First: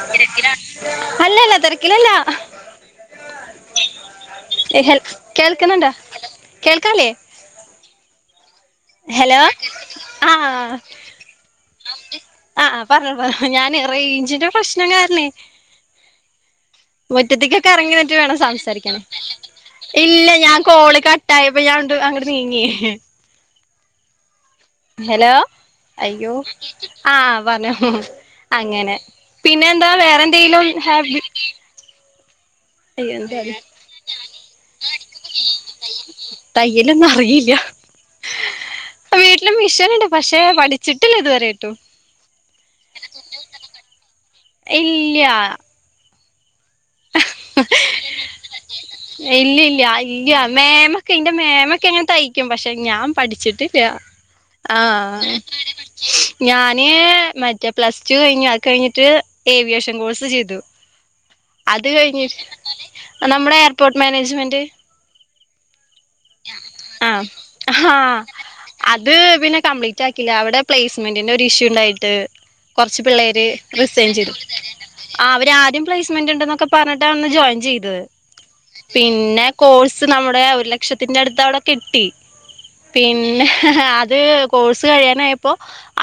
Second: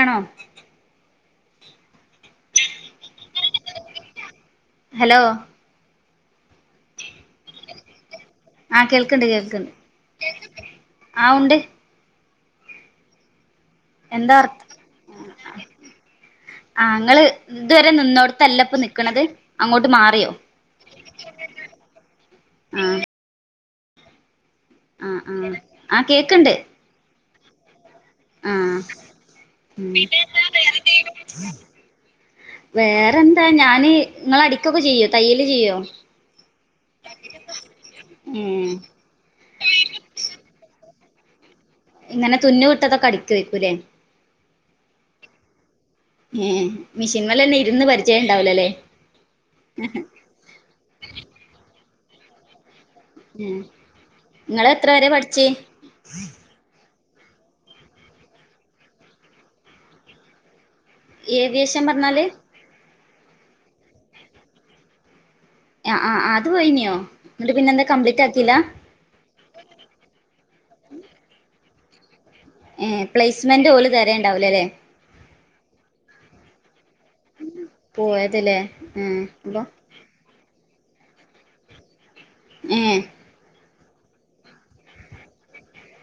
ആണോ തിരക്കില അല്ലല്ല തെരക്കിലല്ലാ [unintelligible] ഹലോ കേൾക്ക്ന്ന്ണ്ടൊ കേൾക്കാല്ലേ ആഹ് കേൾക്ക്ൺണ്ട് ഹലോ കേൾക്ക്ൺണ്ട് ആഹ് ഉണ്ട് ആഹ് ആഹ് പറഞ്ഞോ പറഞൊ ഞാൻ എന്താ റെയ്ഞ്ചിന്റെ വർത്ത പ്രശ്നം കാര്ണേ [inaudible] മുറ്റത്തക്കൊക്കെ ഇതുവരെ എറങ്ങി നിന്നിട്ട് വേണം നിന്നോടത്തല്ല ഇപ്പ സംസാരിക്കാന് നിക്കണത് അങ്ങോട്ട് മാറിയോ ഇല്ല ഞാൻ കോള് ക ട്ടായപ്പൊ ഞാൻ അങ്ങ്ട്ട് നീങ്ങി ആ ആ ആ ഹലോ ആ അയ്യോ കേക്കണ്ട് ആഹ് പറഞ്ഞു ആ അങ്ങനെ പിന്നെന്താ ഉം വേറെന്തെങ്കിലും ഹാ വേറെ എന്താ ഞാന് ഇങ്ങള അടിക്കൊക്ക ചെയ്യൊ തയ്യല് ചിയ്യൊ തയ്യല് ഇന്ന് അറിയില്ല ഏ വീട്ടിലും മിഷിനണ്ട് പക്ഷെ പഠിച്ചിട്ടില്ല ഇതുവരെയിട്ടും. ഇങ്ങനെ തുന്ന് വിട്ടതൊക്കെ അടിക്കുവായിരിക്കും ലേ. ഇല്ല്യാ. ഉം മെഷീൻമലെന്നെ ഇരുന്ന് പരിചയണ്ടാവുലലേ. ഇല്ല്യ ല്ല്യ ഇല്ല്യ മേമക്കെ ഇന്റെ മേമക്കെങ്ങന തൈ ക്ക്യും പക്ഷെ ഞാൻ ഉം പഠിച്ചിട്ടില്ല. നിങ്ങള് എത്ര വരെ ആഹ് ഇങ്ങള് പഠിച്ച് എത്രവരെ പഠിച്ച് ഞാന് മ റ്റെ പ്ലസ് ടു കഴിഞു അയ് കഴിഞ്ഞിട്ട് ഏവിയേഷൻ കോഴ്സ് ചെയ്തു. ഏവിയേഷൻ അത് പറഞ്ഞാല് കഴിഞ്ഞിട്ട് നമ്മുടെ എയർപോർട്ട് മാനേജ്മെന്റ്. ആഹ് ആഹ് ആഹ് അത് പോയിന്യോ ആഹ് എന്നിട്ട് പിന്നെന്തെ ആഹ് കംപ്ലീറ്റ് ആക്കിയില്ല. അത് പിന്നെ കംപ്ലീറ്റ് ആക്കില്ല അവിടെ പ്ലേസ്മെന്റിന്റെ ഒരു ഇഷ്യൂണ്ടായിട്ട്. ഏ കൊറച്ച് പിള്ളേര് പ്ലേസ്മെന്റ് ഓല് റിസൈൻ ചെയ്തു തരേണ്ടാവൂലല്ലേ ആഹ് അവരാരും പ്ലസ്മെന്റ്ണ്ടന്ന്. ഒക്ക പർഞ്ഞിട്ട അന്ന് ജോയിൻ ചെയ്തത് പോയതല്ലേ പിന്നെ കോഴ്സ് നമ്മടെ ഒരു ല ക്ഷത്തിന്റെ അടുത്ത് അവിടെ കെട്ടി ഏ അപ്പൊ ഏ പിന്നെ. അത് കോഴ്സ് കഴിയാനായപ്പോ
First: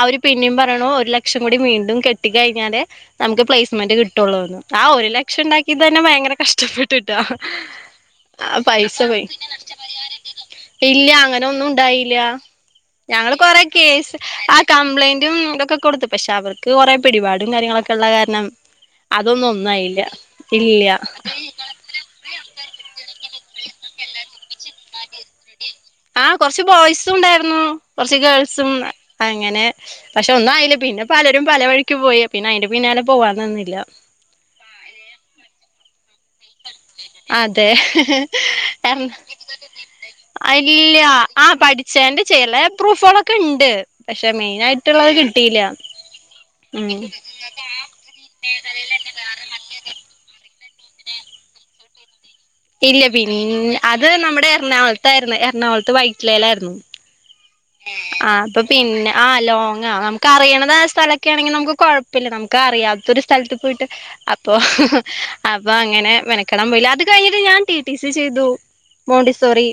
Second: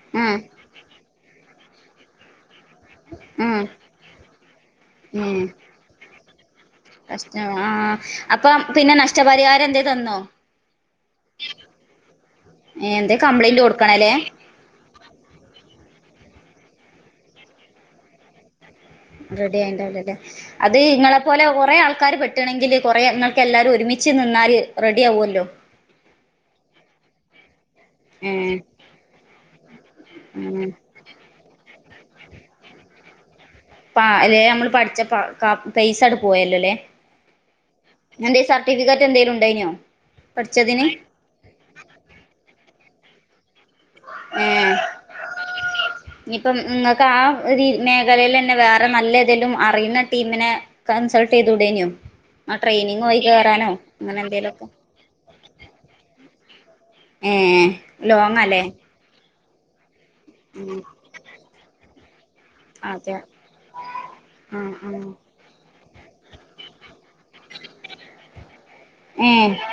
അവര് ആ പിന്നിം പ വേണോ ഒരു ലക്ഷം കൂടി വീണ്ടും കെട്ടി കഴിഞ്ഞാലേ നമുക്ക് ആ പ്ലേസ്മെന്റ് കിട്ടുള്ളൂന്ന് ആ ഒരു ഏ ലക്ഷണ്ടാക്കി. ക്കിതന്നെ ഭയങ്കര കഷ്ടപ്പെട്ടിട്ടാ കഷ്ട ആ ആ അപ്പം പിന്നെ പൈസ പോയി. നഷ്ടപരിഹാരം എന്തേ തന്നോ ഇല്ല അങ്ങനൊന്നുണ്ടായില ഏഹ് എന്തേ ഞങ്ങള് കംപ്ലൈന്റ് കൊറെ കൊടുക്കണല്ലേ കേസ്. ആഹ് കംപ്ലൈന്റും ഇതൊക്കെ കൊടുത്തു പക്ഷെ അവർക്ക് കുറെേ പിടിപാടും കാര്യങ്ങളൊക്കെ ഉള്ള കാരണം. അതൊന്നും ഒന്നായില്ല റെഡ്യായിണ്ടാവില്ലലേ അത് ഇല്ല ഇങ്ങളെപ്പോലെ കൊ റേ ആൾക്കാര് പെട്ട്ണെങ്കില് കുറേ നിങ്ങൾക്കെല്ലാരു ഒരുമിച്ച് നിന്നാല് റെഡ്യാവൊല്ലോ. ആഹ് കൊറച്ച് ബോയ്സും ഇണ്ടായിരുന്നു കൊറച്ച് ഏ ഗേൾസും അങ്ങനെ പക്ഷെ ഉം ഒന്നുആയില്ല പിന്നെ. പലരും പല വഴിക്ക് പോയി പിന്നെ അതിന്റെ പിന്നാലെ പോവനിന്നില്ല. ആഹ് അല്ലെ നമ്മള് പഠിച്ച പ ക പൈസട് പോയല്ലോലെ. അതെ എന്തേലും ഉണ്ടായിനോ പഠിച്ചതിന് ഇല്ല ആഹ് പട് ചേന്റെ ചെലെ പ്രൂഫുളൊക്കെണ്ട്. പക്ഷെ ഏ മെയിനായിട്ടുള്ളത് കിയിട്ടില ഉം. ഒര് മേഖലയിലെന്നെ വേറെ നല്ലെതെലും അറിയുന്ന ടീമിനെ. കൺസൾട്ടെയ്തൂടേന്യൊ. ഇല്ല പിൻ അത് നമ്മടെ എന്തേലുമൊക്കെ എറണാകുളത്തായിരുന്നു എറണാകുളത്ത് വൈറ്റിലെലായിരുന്നു. ഏഹ്. ഏഹ് ആഹ് അപ്പൊ പിന്നെ ആഹ് ലോങ്ങ നമക്ക് ഉം അറിയണതായ സ്ഥലൊക്കെണെങ്കി നമുക്ക് കൊഴ് പിന്നെ അതെ നമുക്കറിയാത്തരു സ്ഥൽത്ത് പോയിട്ട് അപ്പൊ. ആ ആ അപ്പൊ അങ്ങനെ മെനക്കെടാൻ പോയില്ല അത് കഴിഞ്ഞിട്ട് ഞാൻ ടി ടി സി ചെയ്തു. ഏ മോണ്ടിസോറി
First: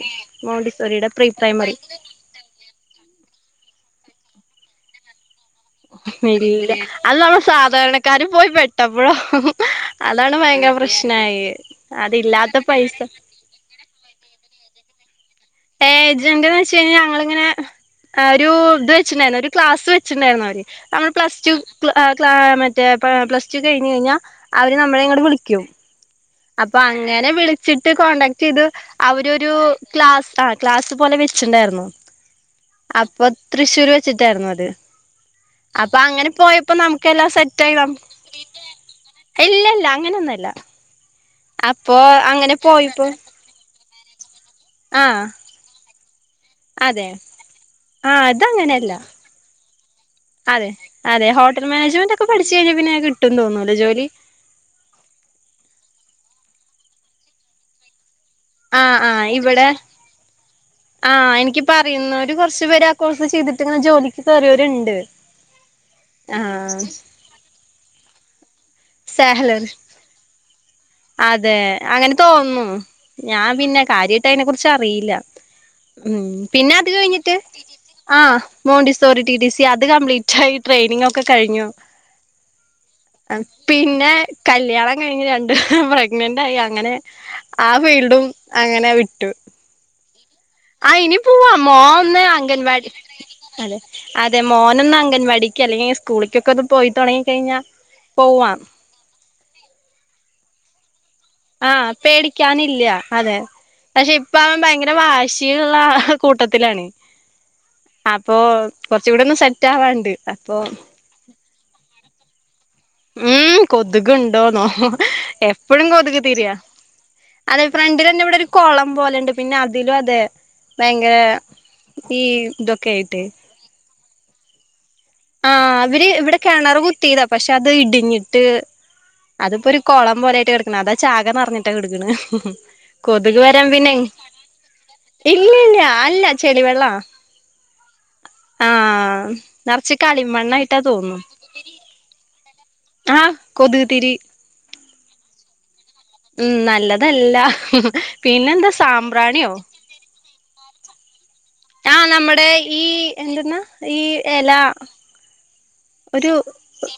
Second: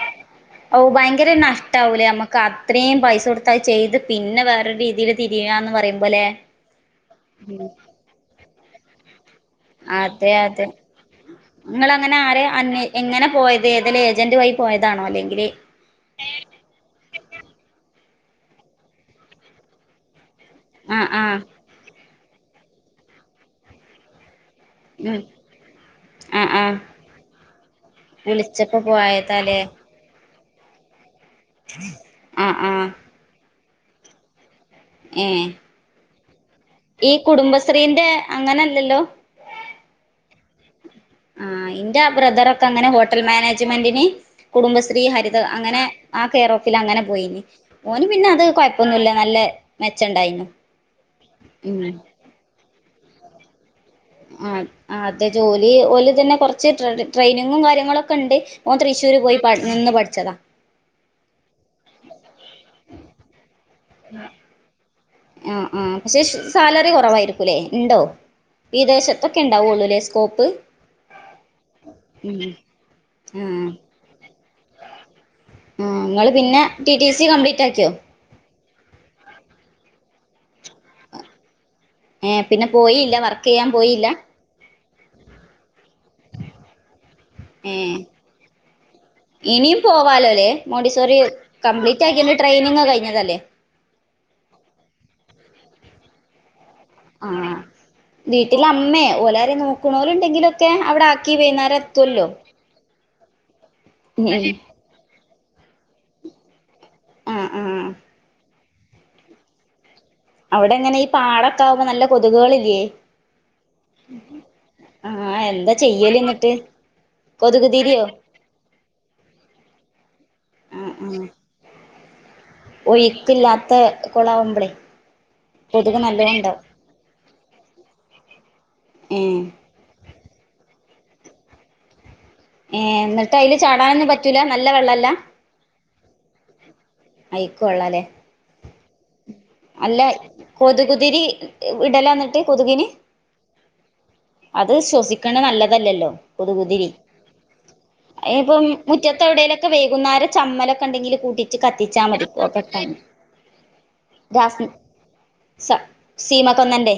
മോണ്ടിസോറീടെ പ്രീ പ്രൈമറി കത്രയും പൈസ കൊട്ത്തയ് ചെയ്ത് പിന്നെ വേറൊരു രീതീല്. ഇല്ല അത് നമ്മള് ഉം സാധാരണക്കാര് പോയി പെട്ടപ്പഴോ. അതെ അതാണ് അതെ ഭയങ്കര പ്രശ്നയി അതില്ലാത്ത പൈസ. ഇത് ഏതലു ഏജന്റ് വയി പോയതാണോ അല്ലെങ്കില്. ഏജന്റ്ന്ന് വെച്ച് കഴിഞ്ഞാ ഞങ്ങളിങ്ങനെ ഒരു ഇത് വെച്ചിട്ടണ്ടായിരുന്നു ഒരു ക്ലാസ് വച്ചിണ്ടായിരുന്നു അവര്. ആ നമ്മൾ ആ പ്ലസ് ടു ക്ല ക്ലാ മറ്റേ പ പ്ലസ് ടു കഴിഞ്ഞ് കഴിഞ്ഞാ. അവര് നമ്മളെ ഉം ഇങ്ട് വിളിക്കും. ആ ആ അപ്പ അങ്ങനെ വിളിച്ചിട്ട് കോണ്ടാക്ട് ചെയ്ത് വിളിച്ചപ്പോ അവരൊരു പോയതാലേ ക്ലാസ് ആ ക്ലാസ് പോലെ വെ ച്ച് ണ്ടായിരുന്നു ആഹ് ആഹ് അപ്പൊ തൃശ്ശൂര് വെച്ചിട്ടായിരുന്നു അത്. ഏഹ്. അപ്പൊ അങ്ങനെ പോയ ഈ കുടുംബശ്രീന്റെ അങ്ങനല്ലല്ലോ? ഇല്ലല്ല അങ്ങനൊന്നുവല്ല ആഹ് ഇന്റെ ബ്രദറൊക്കെ അങ്ങനെ പോയിപ്പോ ഹോട്ടൽ മാനേജ്മെന്റിന് ആ കുടുംബശ്രീ ഹരിത അങ്ങനെ ആ കേറോഫിലങ്ങനെ അതെ പോയീനി ഓന് ആ പിന്നെ അത് ഇതങ്ങനെയല്ല കൊഴപ്പൊന്നുല്ല നല്ല മെച്ചണ്ടായിന്നു അതെ അതെ ഹോട്ടൽ ഉം മാനേജ്മെന്റ് ഒക്കെ പഠിച്ച് കഴിഞ്ഞാ പിന്നെ കിട്ടുന്ന് തോന്നൂല്ലേ ജോലി? ആഹ് അതെ ജോലി ഓല് ഇതന്നെ കൊറച്ച് ട്രെയിനിങ്ങും കാര്യങ്ങളൊക്കെണ്ട് ഓൻ ആഹ് തൃശ്ശൂര് ആഹ് പോയി ഇവിടെ നിന്ന് പഠിച്ചതാ ആഹ് എനിക്ക് ഇപ്പൊ അറിയുന്നോര് കൊറച്ചുപേര് ആ കോഴ്സ് ചെയ്തിട്ട് ഇങ്ങനെ ജോലിക്ക് കയറിയവരുണ്ട് ആഹ് ആഹ് പക്ഷെ സാലറി കൊറവായിരിക്കൂല്ലേ ഇണ്ടോ? വിദേശത്തൊക്കെ സാലറി ഇണ്ടാവൊള്ളൂലേ സ്കോപ്പ്? അതെ അങ്ങനെ ഉം തോന്നുന്നു ഞാ ആഹ് പിന്നെ കാര്യായിട്ട് അതിനെ കുറിച്ച് അറിയില്ല ആ ഉം നിങ്ങൾ പിന്നെ പിന്നത് ടി ടി സി കഴിഞ്ഞിട്ട് കംപ്ലീറ്റ് ആക്കിയോ ആഹ് മോണ്ടിസോറി ടി ടി സി അത് കംപ്ലീറ്റായി ട്രെയിനിങ്ങൊക്കെ കഴിഞ്ഞു ഏഹ് പിന്നെ പോയില്ല വർക്കെയ്യാൻ പോയില്ല? പിന്നെ കല്യാണം കഴിഞ്ഞ് രണ്ടു പ്രഗ്നന്റായി അങ്ങനെ ആ ഏ ഫീൽഡും അങ്ങനെ വിട്ടു ഇനിയും പോവാലോല്ലേ? ആഹ് മോണ്ടിസോറി ഇനി പോവാ മോൻ കംപ്ലീറ്റ് ഒന്ന് ആക്കിയന്റെ ട്രെയിനിങ് അംഗൻവാടി കഴിഞ്ഞതല്ലേ അതെ അതെ മോനൊന്ന് അംഗൻവാടിക്ക് അല്ലെങ്കില് സ്കൂളിക്കൊക്കെ ഒന്ന് പോയി തുടങ്ങി ആഹ് കഴിഞ്ഞാ പോവാം വീട്ടില് അമ്മേ ഓലാരേം നോക്കണോല്ണ്ടെങ്കിലൊക്കെ അവിടെ ആ ആഹ് പേടിക്കാനില്ല അതെ പക്ഷെ ഇപ്പൊ അവൻ ഭയങ്കര ഭയങ്കര വാശിയ്ള്ള കൂട്ടത്തിലാണ് ഉം ഉം അപ്പൊ കൊറച്ചൂടൊന്ന് സെറ്റാവാണ്ട് അവിടെങ്ങനെ ഈ പാടൊക്കെ ആവുമ്പോ നല്ല കൊതുകുകളില്ലേ? ഉം കൊതുക് ഇണ്ടോന്നോ ആ എന്താ എപ്പഴും ചെയ്യല് കൊതുക് എന്നിട്ട് തിരിയാ അതെ കൊതുക് തിരിയോ ഫ്രണ്ടിലന്നെ ഇവടൊരു കൊളം പോലെണ്ട് പിന്നെ അതിലും അതെ ഭയങ്കര ഈ ഇതൊക്കെ ആയിട്ട് ഒഴിക്കില്ലാത്ത കൊളാവുമ്പളേ ആഹ് അവര് ഇവിടെ കിണർ കുത്തിയതാ പക്ഷെ അത് ഇടിഞ്ഞിട്ട് ഏ അതിപ്പൊരു കൊളം പോലെ ആയിട്ട് കെടക്ക്ണെ അതാ ചാക നിറഞ്ഞിട്ടാ കെടക്ക്ണ് ഏഹേ എന്നിട്ടയ്ല് ചാടാനൊന്നും പറ്റൂല നല്ല വെള്ളല്ല ഇല്ലല്ല അല്ല ചെളി വെള്ളവാ അയിക്കു വെള്ളാല്ലേ? ആഹ് നർച്ച് മറ്റെ കൊതുകുതിരി ഇടലാന്നിട്ട് കൊതുകിന്? ആഹ് കൊതുക്തിരി അത് ശ്വസിക്ക്ണ നല്ലതല്ലല്ലോ? ഉം കൊതുകുതിരി നല്ലതല്ല അയിനിപ്പം പിന്നെന്താ മുറ്റത്തെ സാമ്പ്രാണിയോ എവിടേലൊക്കെ വൈകുന്നേര ചമ്മലൊക്കെ ഇണ്ടെങ്കില് കൂട്ടിട്ട് കത്തിച്ചാ മതി പൊകട്ടാണ്ട് എന്ത്ന്നാ? ഈ എല സ ഒരു സീമക്കൊന്നന്റെ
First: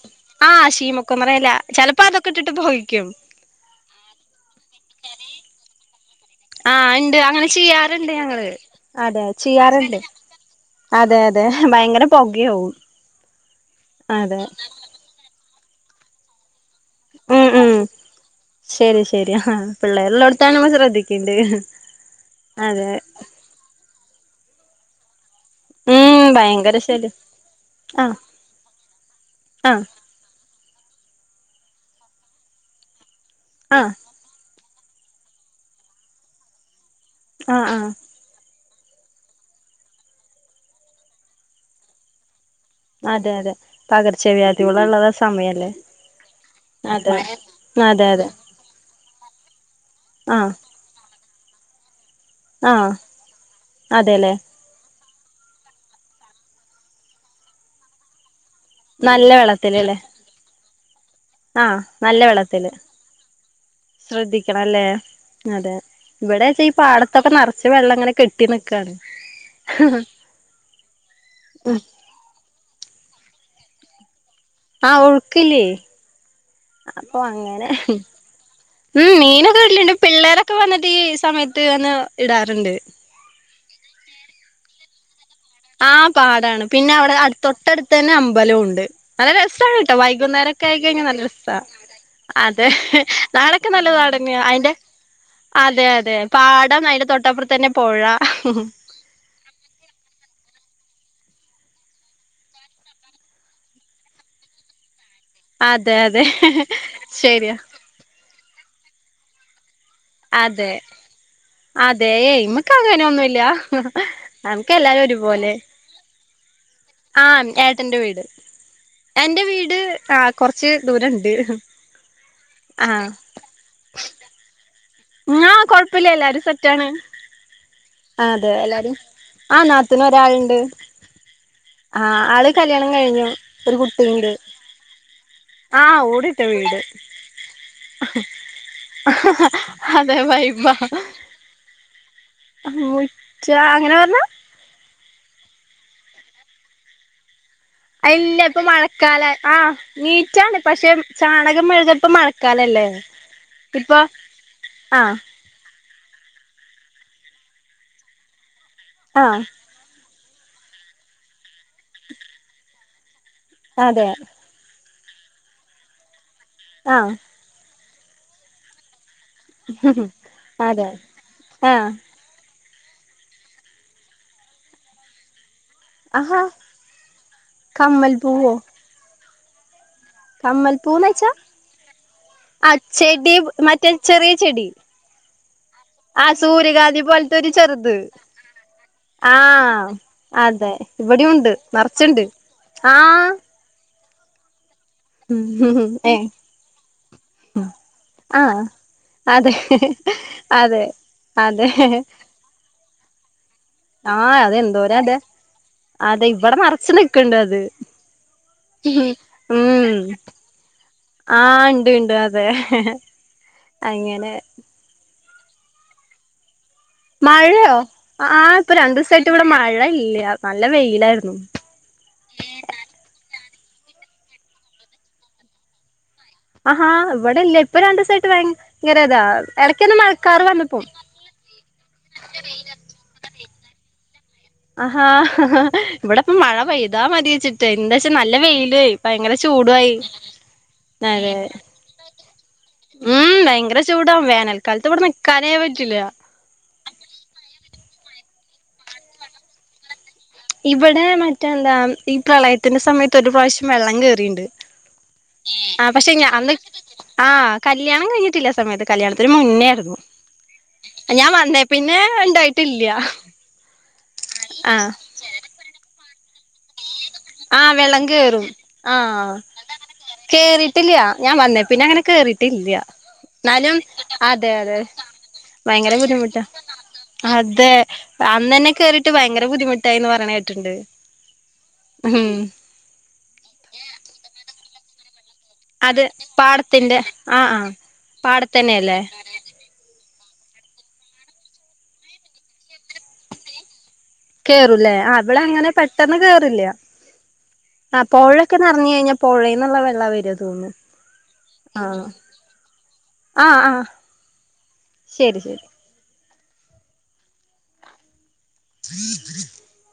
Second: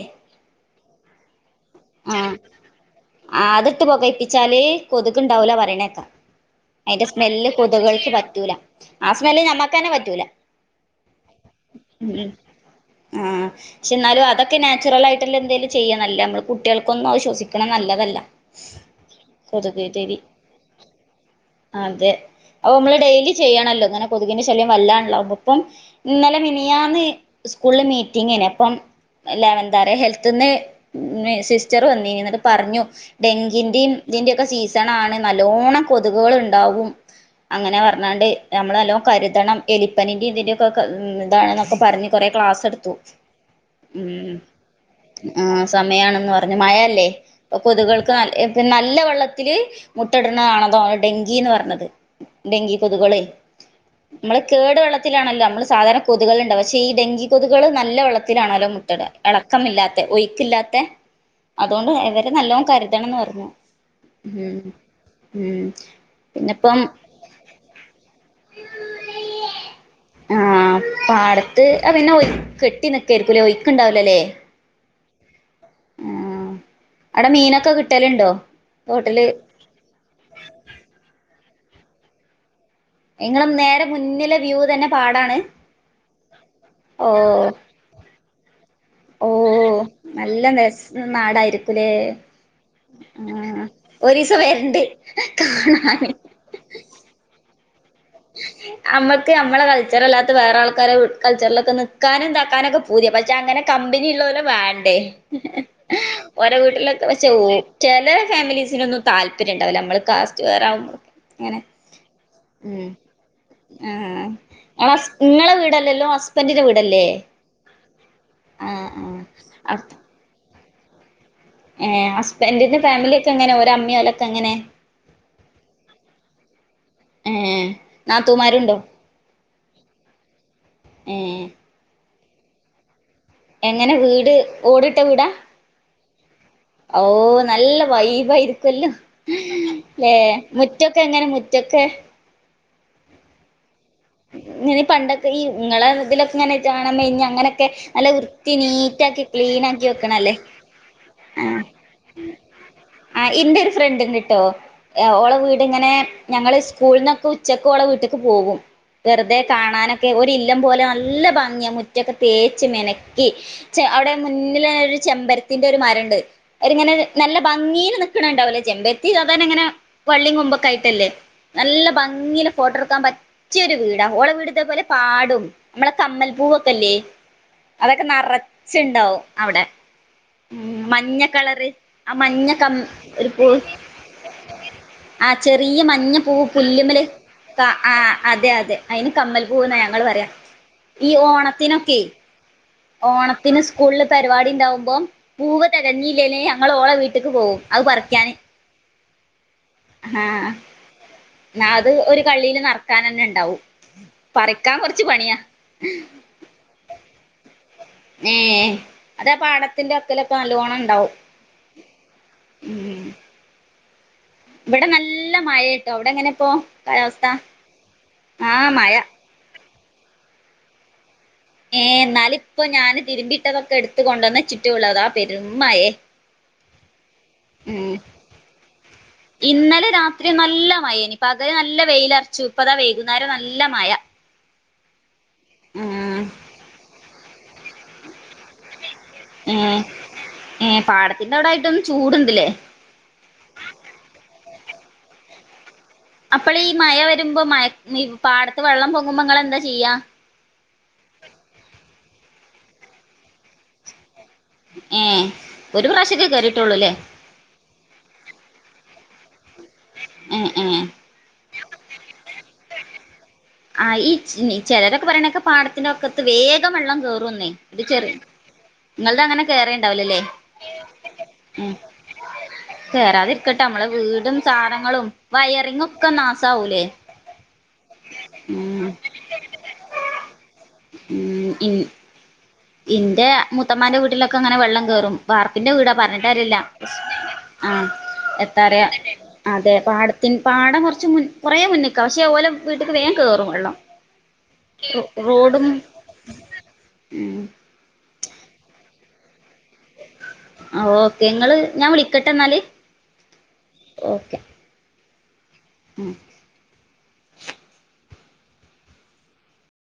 ആ ശീമൊക്കൊന്നെട എല ചെലപ്പോ അതൊക്കെ ഇട്ടിട്ട് പൊകിയിക്കും ആഹ് അത്ട്ട് പുകയിപ്പിച്ചാല് കൊതുക്ണ്ടാവൂല പറയ്ണേക്കാ ആഹ് അയ്ന്റെ ഇണ്ട് അങ്ങനെ സ്മെല്ല് കൊത്കൾക്ക് ചെയ്യാറുണ്ട് ഞങ്ങള് പറ്റൂല ആ അതെ സ്മെല്ല് ഞമ്മക്കെനെ ചെയ്യാറുണ്ട് പറ്റൂല അതെ അതെ ഭയങ്കര പൊകയാവും ആഹ് ആഹ് പക്ഷെ ഇന്നാലും അതെ അതൊക്കെ നാച്ചുറലായിട്ട്ല്ലെ എന്തേലും ചെയ്യണല്ലോ നമ്മള് കുട്ട്യേൾക്കൊന്നും അഹ് ഉം ശ്വാസിക്ക്ണഹ് ഉം നല്ലതല്ല ശരി ശരി ആ കൊത്ക് തിരി പിള്ളേരുള്ളോടത്താണ് നമ്മൾ ശ്രദ്ധിക്കേണ്ട് അതെ അപ്പൊ അതെ അമ്മള് ഡെയ്ലി ചെയ്യണല്ലോ ഇങ്ങനെ കൊതുകിന്റെ ശല്യം വല്ലാണല്ലോ ആവുമ്പപ്പം ഉം ഇന്നലെ മിനി ഭയങ്കര മിനിഞ്ഞാന്ന് ശല്യ ഇസ്കൂൾള് ആഹ് മീറ്റിങ്ങേയ്ന് അപ്പം ലാ വെ ആഹ് എന്താറ്യാ ഹെൽത്ത്ന്ന് ന് സിസ്റ്ററ് വന്നിനി ഇന്നട്ട് പറഞ്ഞു ഡെങ്കിന്റിം ആഹ് ഇതിന്റെയെക്കെ സീസണാണ് നല്ലോണ്ണം കൊത്ക് കള് ഇണ്ടാവും ആഹ് അങ്ങനെ ആഹ് പർഞ്ഞാണ്ട് ഞമ്മള് നല്ലോം കരുതണം എലിപ്പനിന്റിം ഇതിന്റെക്കൊക്കെ ഇതാണ്ന്നൊക്കെ പർഞ്ഞ് കൊറേ ക്ലാസ് എട് ത്തു അതെ അതെ ഉം പകർച്ചവ്യാധികളുള്ള ഉം ആഹ് സമയല്ലേ സമയാണെന്ന് പറഞ്ഞു മഴയല്ലേ അതെ അപ്പൊ കൊത്ക് അതെ കൾക്ക് ന അതെ എഹ് പി നല്ല വെള്ളത്തില് മുട്ട ഇട്ണെ ആഹ് ആണല്ലോ ഡെങ്കിന്ന് പർഞ്ഞത് ഡെങ്കി ആഹ് കൊത്ക് കളെയ് അതെല്ലേ മ്മള് കേട് വെള്ളത്തിലാണല്ലോ അമ്മള് സാധാരണ കൊത്ക് കള് ഇണ്ടാവാ പക്ഷേ ഈ ഡെങ്കി കൊതുക് കള് നല്ല വെള്ളത്തിലാണോല്ലോ മു ട്ടട നല്ല വെള്ളത്തിലല്ലേ എളക്കമില്ലാത്തെ ഒഴ്ക്ക് ഇല്ലാത്തെ ആഹ് അതുകൊണ്ട് നല്ല ഇവരെ നല്ലോം വെള്ളത്തില് കരുതണംന്ന് പറഞ്ഞു ഉം ഉം ഉം ഇവടേച്ചാ ഈ പാടത്തൊക്കെ നെറച്ച് വെള്ളം ഇങ്ങനെ കെട്ടി നിക്കാണ് ആഹ് പാടത്ത് ആഹ് പിന്നെ ഒയ് കെട്ടി നിക്കേര്ക്കുംല്ലേ ഒഴുക്ക്ഇണ്ടാവുലല്ലേ ആഹ് ഒഴുക്കില്ലേ അപ്പൊ അവിടെ അങ്ങനെ മീനൊക്കെ കിട്ടലുണ്ടോ ഉം തോട്ടില് മീനൊക്കെ വെര്ല്ണ്ട് പിള്ളേരൊക്കെ വന്നിട്ട് ഈ സമയത്ത് വന്ന് ഇടാറ്ണ്ട് ഇങ്ങളെ നേരെ മുന്നിലെ വ്യൂ തന്നെ പാടാണ് ആഹ് പാടാണ് പിന്നെ ഓ അവിടെ അട് തൊട്ടടുത്ത് തന്നെ അമ്പലോം ഉണ്ട് ഓ നല്ല രസാണ് ട്ടോ നല്ല വൈകുന്നേരൊക്കെ രസ ആയി കഴിഞ്ഞാൽ നല്ല രസാ നാടായിരിക്കുലേ അതെ ആഹ് നാളെക്കെ നല്ലെ ഒരീസം നാടെന്ന്യാ അയ്ന്റെ വരണ്ട് അതെ കാണാന് അതെ പാടം അയ്‌ന്റെ തൊട്ടപ്പർത്തെന്നെ പൊഴ അമ്മക്ക് അമ്മളെ കൾച്ചറല്ലാത്ത വേറെ ആൾക്കാരെ കൾച്ചർലൊക്കെ നിക്കാനും ഇന്താക്കാനൊക്കെ പൂത്യാ പക്ഷെ അങ്ങനെ കമ്പനി ഇള്ളോലെ വേണ്ടേ അതെ അതെ ഓരെ വീട്ട്ലൊക്കെ പക്ഷെ ഓ ശരിയാ ചെലേ ഫാമിലീസിനൊന്നും താല്പര്യം ഇണ്ടാവൂലാ അമ്മള് കാസ്റ്റ് വേറെ അതെ ആവുംബളൊക്കെ ഇങ്ങനെ അതെ ഇമ്മക്ക് ഉം അങ്ങനെ ഒന്നുല്ല ആഹ് നമുക്ക് എല്ലാരും ഇങ്ങളസ് ഒരുപോലെ ഇങ്ങളെ വീടല്ലല്ലോ ഹസ്ബന്റിന്റെ വീടല്ലേ ആഹ് ഉം ഏട്ടന്റെ വീട് ആഹ് ആഹ് എന്റെ വീട് അപ്പ ആഹ് കൊർച്ച് ദൂരം ഇണ്ട് ഏഹ് ഹസ്ബൻന്റിന്റെ ഫാമിലി ഒക്കെ എങ്ങനെ ഓരെ അമ്മീം ഓലൊക്കെ എങ്ങനെ ങ്ങ്ഹാ കൊഴപ്പല്ല്യ എല്ലാരും സെറ്റാണ് ഏഹ് ആഹ് അതെ നാത്തൂമാരുണ്ടോ എല്ലാരും ആഹ് നാത്തൂന് ഒരാള്ണ്ട് ഏഹ് ആഹ് ആള് കല്യാണം കഴിഞ്ഞു ഒരു എങ്ങനെ കുട്ടിണ്ട് വീട് ഓടിട്ട ആഹ് ഓടിട്ട വീട് ഓഹ് നല്ല വൈബ് ആയിരിക്കൊല്ലോ ല്ലേ അതെ വൈബാ മുറ്റൊക്കെ എങ്ങനെ മുറ്റൊക്കെ മുറ്റ അങ്ങനെ പർഞ്ഞാ ഇഞ്ഞനെ പണ്ടൊക്കെ ഈ ഇങ്ങളെ ഇതിലൊക്കെ ഇങ്ങനെ ചാണം മെഴ്ഞ്ഞ അങ്ങനൊക്കെ നല്ല അയില്ല വൃത്തി ഇപ്പൊ നീറ്റാക്കി മഴക്കാല ക്ലീൻ ആഹ് ആക്കി വെക്കണല്ലേ നീറ്റാണ് പക്ഷെ ചാണകം മെഴ്‌ക ഇപ്പൊ മഴക്കാലല്ലേ ആഹ് ഇന്റെ ഒരു ഇപ്പൊ ഫ്രണ്ട്ണ്ട്ട്ടോ ആഹ് ഓളെ വീട് ഇങ്ങനെ ഞങ്ങള് സ്കൂളിൾന്നൊക്കെ ഉച്ചക്ക് ഓളെ വീട്ട്ക്ക് പോകും വെറുതെ ആഹ് കാണാനൊക്കെ ഒരില്ലം പോലെ നല്ല ഭംഗിയാ മുറ്റൊക്കെ തേച്ച് മെനക്കി ച്ചെ അതെ അവിടെ മുന്നിലൊ ഒരു ചെമ്പരത്തിന്റൊരു മരണ്ട്. ഒര് ങ്ങനെ ആഹ് നല്ല ഭംഗീൽ നിക്കണണ്ടാവല്ലോ ചെമ്പര്ത്തി സാധാരണങ്ങനെ വള്ളീം അതെ കൊമ്പൊക്കായ്ട്ടല്ലേ നല്ല ആഹ് ഭം ങ്ങില്ലെ ഫോട്ടട്ക്കാൻ പറ്റിയൊരു വീടാ ഓളെ വീട്തേപോലെ പാടും നമ്മളെ ആഹാ കമ്മൽപ്പൂവൊക്കല്ലേ അതൊക്കെ കമ്മൽ പൂവോ നറച്ച്ണ്ടാവും അവിടെ ഉം കമ്മൽ പൂന്ന് മഞ്ഞ വെച്ചാ കളറ് ആ മഞ്ഞ ആ കം ഒരു ചെടി പൂവ് മറ്റേ ചെറിയ ചെടി ആ ചെറിയ മഞ്ഞ ആ പൂവ് സൂര്യകാന്തി പുല്ല്മ്മല് പോലത്തെ ഒരു ആഹ് ചെറുത് ആഹ് അതെ അതെ അയ് ന് കമ്മൽപൂവ്ന്ന ആഹ് ഞങ്ങള് പറ്യ. അതെ ഈ ഇവിടെയും ഉണ്ട് ഓണത്തിനൊക്കേയ് നറച്ചുണ്ട് ഓണ ആഹ് പിന്നസ്കൂളില് പരിപാടിണ്ടാവുമ്പം പൂവ്ന് ഏ തെകഞ്ഞില്ലേല് ഞങ്ങളോളെ വീട്ടിക്ക് പോവും, അത് പറിക്ക്യാന് ആഹ് അതെ അതെ അതെ കള്ളീല് നർക്കാനെന്നെണ്ടാവും ആഹ് അതെന്തോരാതേ അതെ ഇവടെ നറച്ച് നിക്ക്ണ്ടത് ഏഹ് അതാ പാടത്തിന്റെ ഒക്കെലൊക്കെ നല്ലോണണ്ടാവും ആഹ് ണ്ട് ണ്ട് അതെ അങ്ങനെ വടെ നല്ല മഴേട്ടോ, ഔടെങ്ങനേപ്പോ മഴയോ ആ ഇപ്പൊ മഴ രണ്ടൂസായിട്ട് വടെ മഴല്ല്യ. നല്ല വെയിലായിരുന്നു ഏ ന്നാലിപ്പൊ ഞാന് തിരുമ്പിട്ടതൊക്കെട്ത്ത കൊണ്ടന്നച്ചിട്ടേ ഒള്ളു, അതാ പെരുമ്മയേ ആഹാ വടെല്ലെ പ്പ രണ്ട്സായിട്ട് വയ ഭങ്കരതാ ഇന്നലെ എടക്കൊന്ന് രാത്രി മഴക്കാറ് നല്ല വന്ന്പോവും മഴേനി പകല് നല്ല വെയിലർച്ചു, പ്പതാ വൈകുന്നേരം നല്ല മയ ആഹാ ഇവിടെപ്പ മഴ പെയ്താ മതിച്ചിട്ടേ എന്താച്ചാ നല്ല വെയിലെയ് ഭയങ്കര ഏ ചൂടുആയി ഏ അതെ പാടത്തിന്റെ അവിടായിട്ടും ചൂടുണ്ടില്ലേ ഉം ഭയങ്കര ചൂടാ വേനൽക്കാലത്ത് വടെ നിക്കാനെ പറ്റില്ല അപ്പളീ മയ വരുമ്പോ മയ ഈ പാടത്ത് വെള്ളം പൊങ്ങുമ്പോ ങ്ങളെന്താ ചെയ്യാ ഇവിടെ മറ്റെന്താ ഈ പ്രളയത്തിന്റെ സമയത്ത് ഒരു പ്രാവശ്യം വെള്ളം കേറീണ്ട് ഏഹ് ഒരു പ്രാവശ്യക്കേ കേറിട്ടൊള്ളൂല്ലേ ആഹ് കല്യാണം കഴിഞ്ഞിട്ടില്ലാ സമയത്ത് കല്യാണത്തിന് മുന്നേർന്നു. ഏ ഏ ഞാൻ വന്നേ പിന്നെ ണ്ടായിട്ടില്ല്യ ആഹ് ഈ ച് ചെലരൊക്കെ പറിണേക്ക പാടത്തിന്റ വക്കത്ത് വേഗം വെള്ളം കേറും ആഹ് വെള്ളം കേറും. ആഹ് അങ്ങനെ കേറേണ്ടാവൂലല്ലേ കേറിട്ടില്ല്യാ.. ഞാൻ വന്നേ ഉം പിന്നങ്ങനെ കേറിട്ടില്ല്യ, കേറാതിരിക്കട്ടെ ന്നാലും നമ്മളെ വീടും അതെ അതെ സാധനങ്ങളും ഭയങ്കര വയറിങ്ങൊക്കെ ബുദ്ധിമുട്ടാ നാസാവൂലേ അതെ അന്നന്നെ ഉം കേറിട്ട് ഭയങ്കര ബുദ്ധിമുട്ടായിന്ന് പറയ്ണേട്ട്ണ്ട് ഉം ഇൻ ഹും ഇന്റെ മുത്തമ്മാന്റെ വീട്ടിലൊക്കെങ്ങനെ വെള്ളം കേറും വാർപ്പിന്റെ വീടാ പർഞ്ഞിട്ടാര്യല്ല ആഹ് എത്താറ്യ പാടത്തന്നെയല്ലേ അതെ പാടത്തിൻ പാടം കൊർച്ച് മുൻ കൊറേ മുന്ന്ക്കാ പക്ഷേ ഓലെ വീട്ടിക്ക് വേം കേറും വള്ളം കേറുല്ലേ ആ വടങ്ങനെ പെട്ടന്ന് കേറില്ല്യ ഉം ആ പൊഴെക്കെ നർഞ്ഞ് കഴിഞ്ഞ പൊഴേന്ന്ള്ള വെള്ള വര ആഹ് ഓക്കെ ങ്ങള് ഞാൻ വിളിക്കട്ടെന്നാല് ആഹ് ആഹ് ഓക്കെ ശരി ശരി ഉം [unintelligible]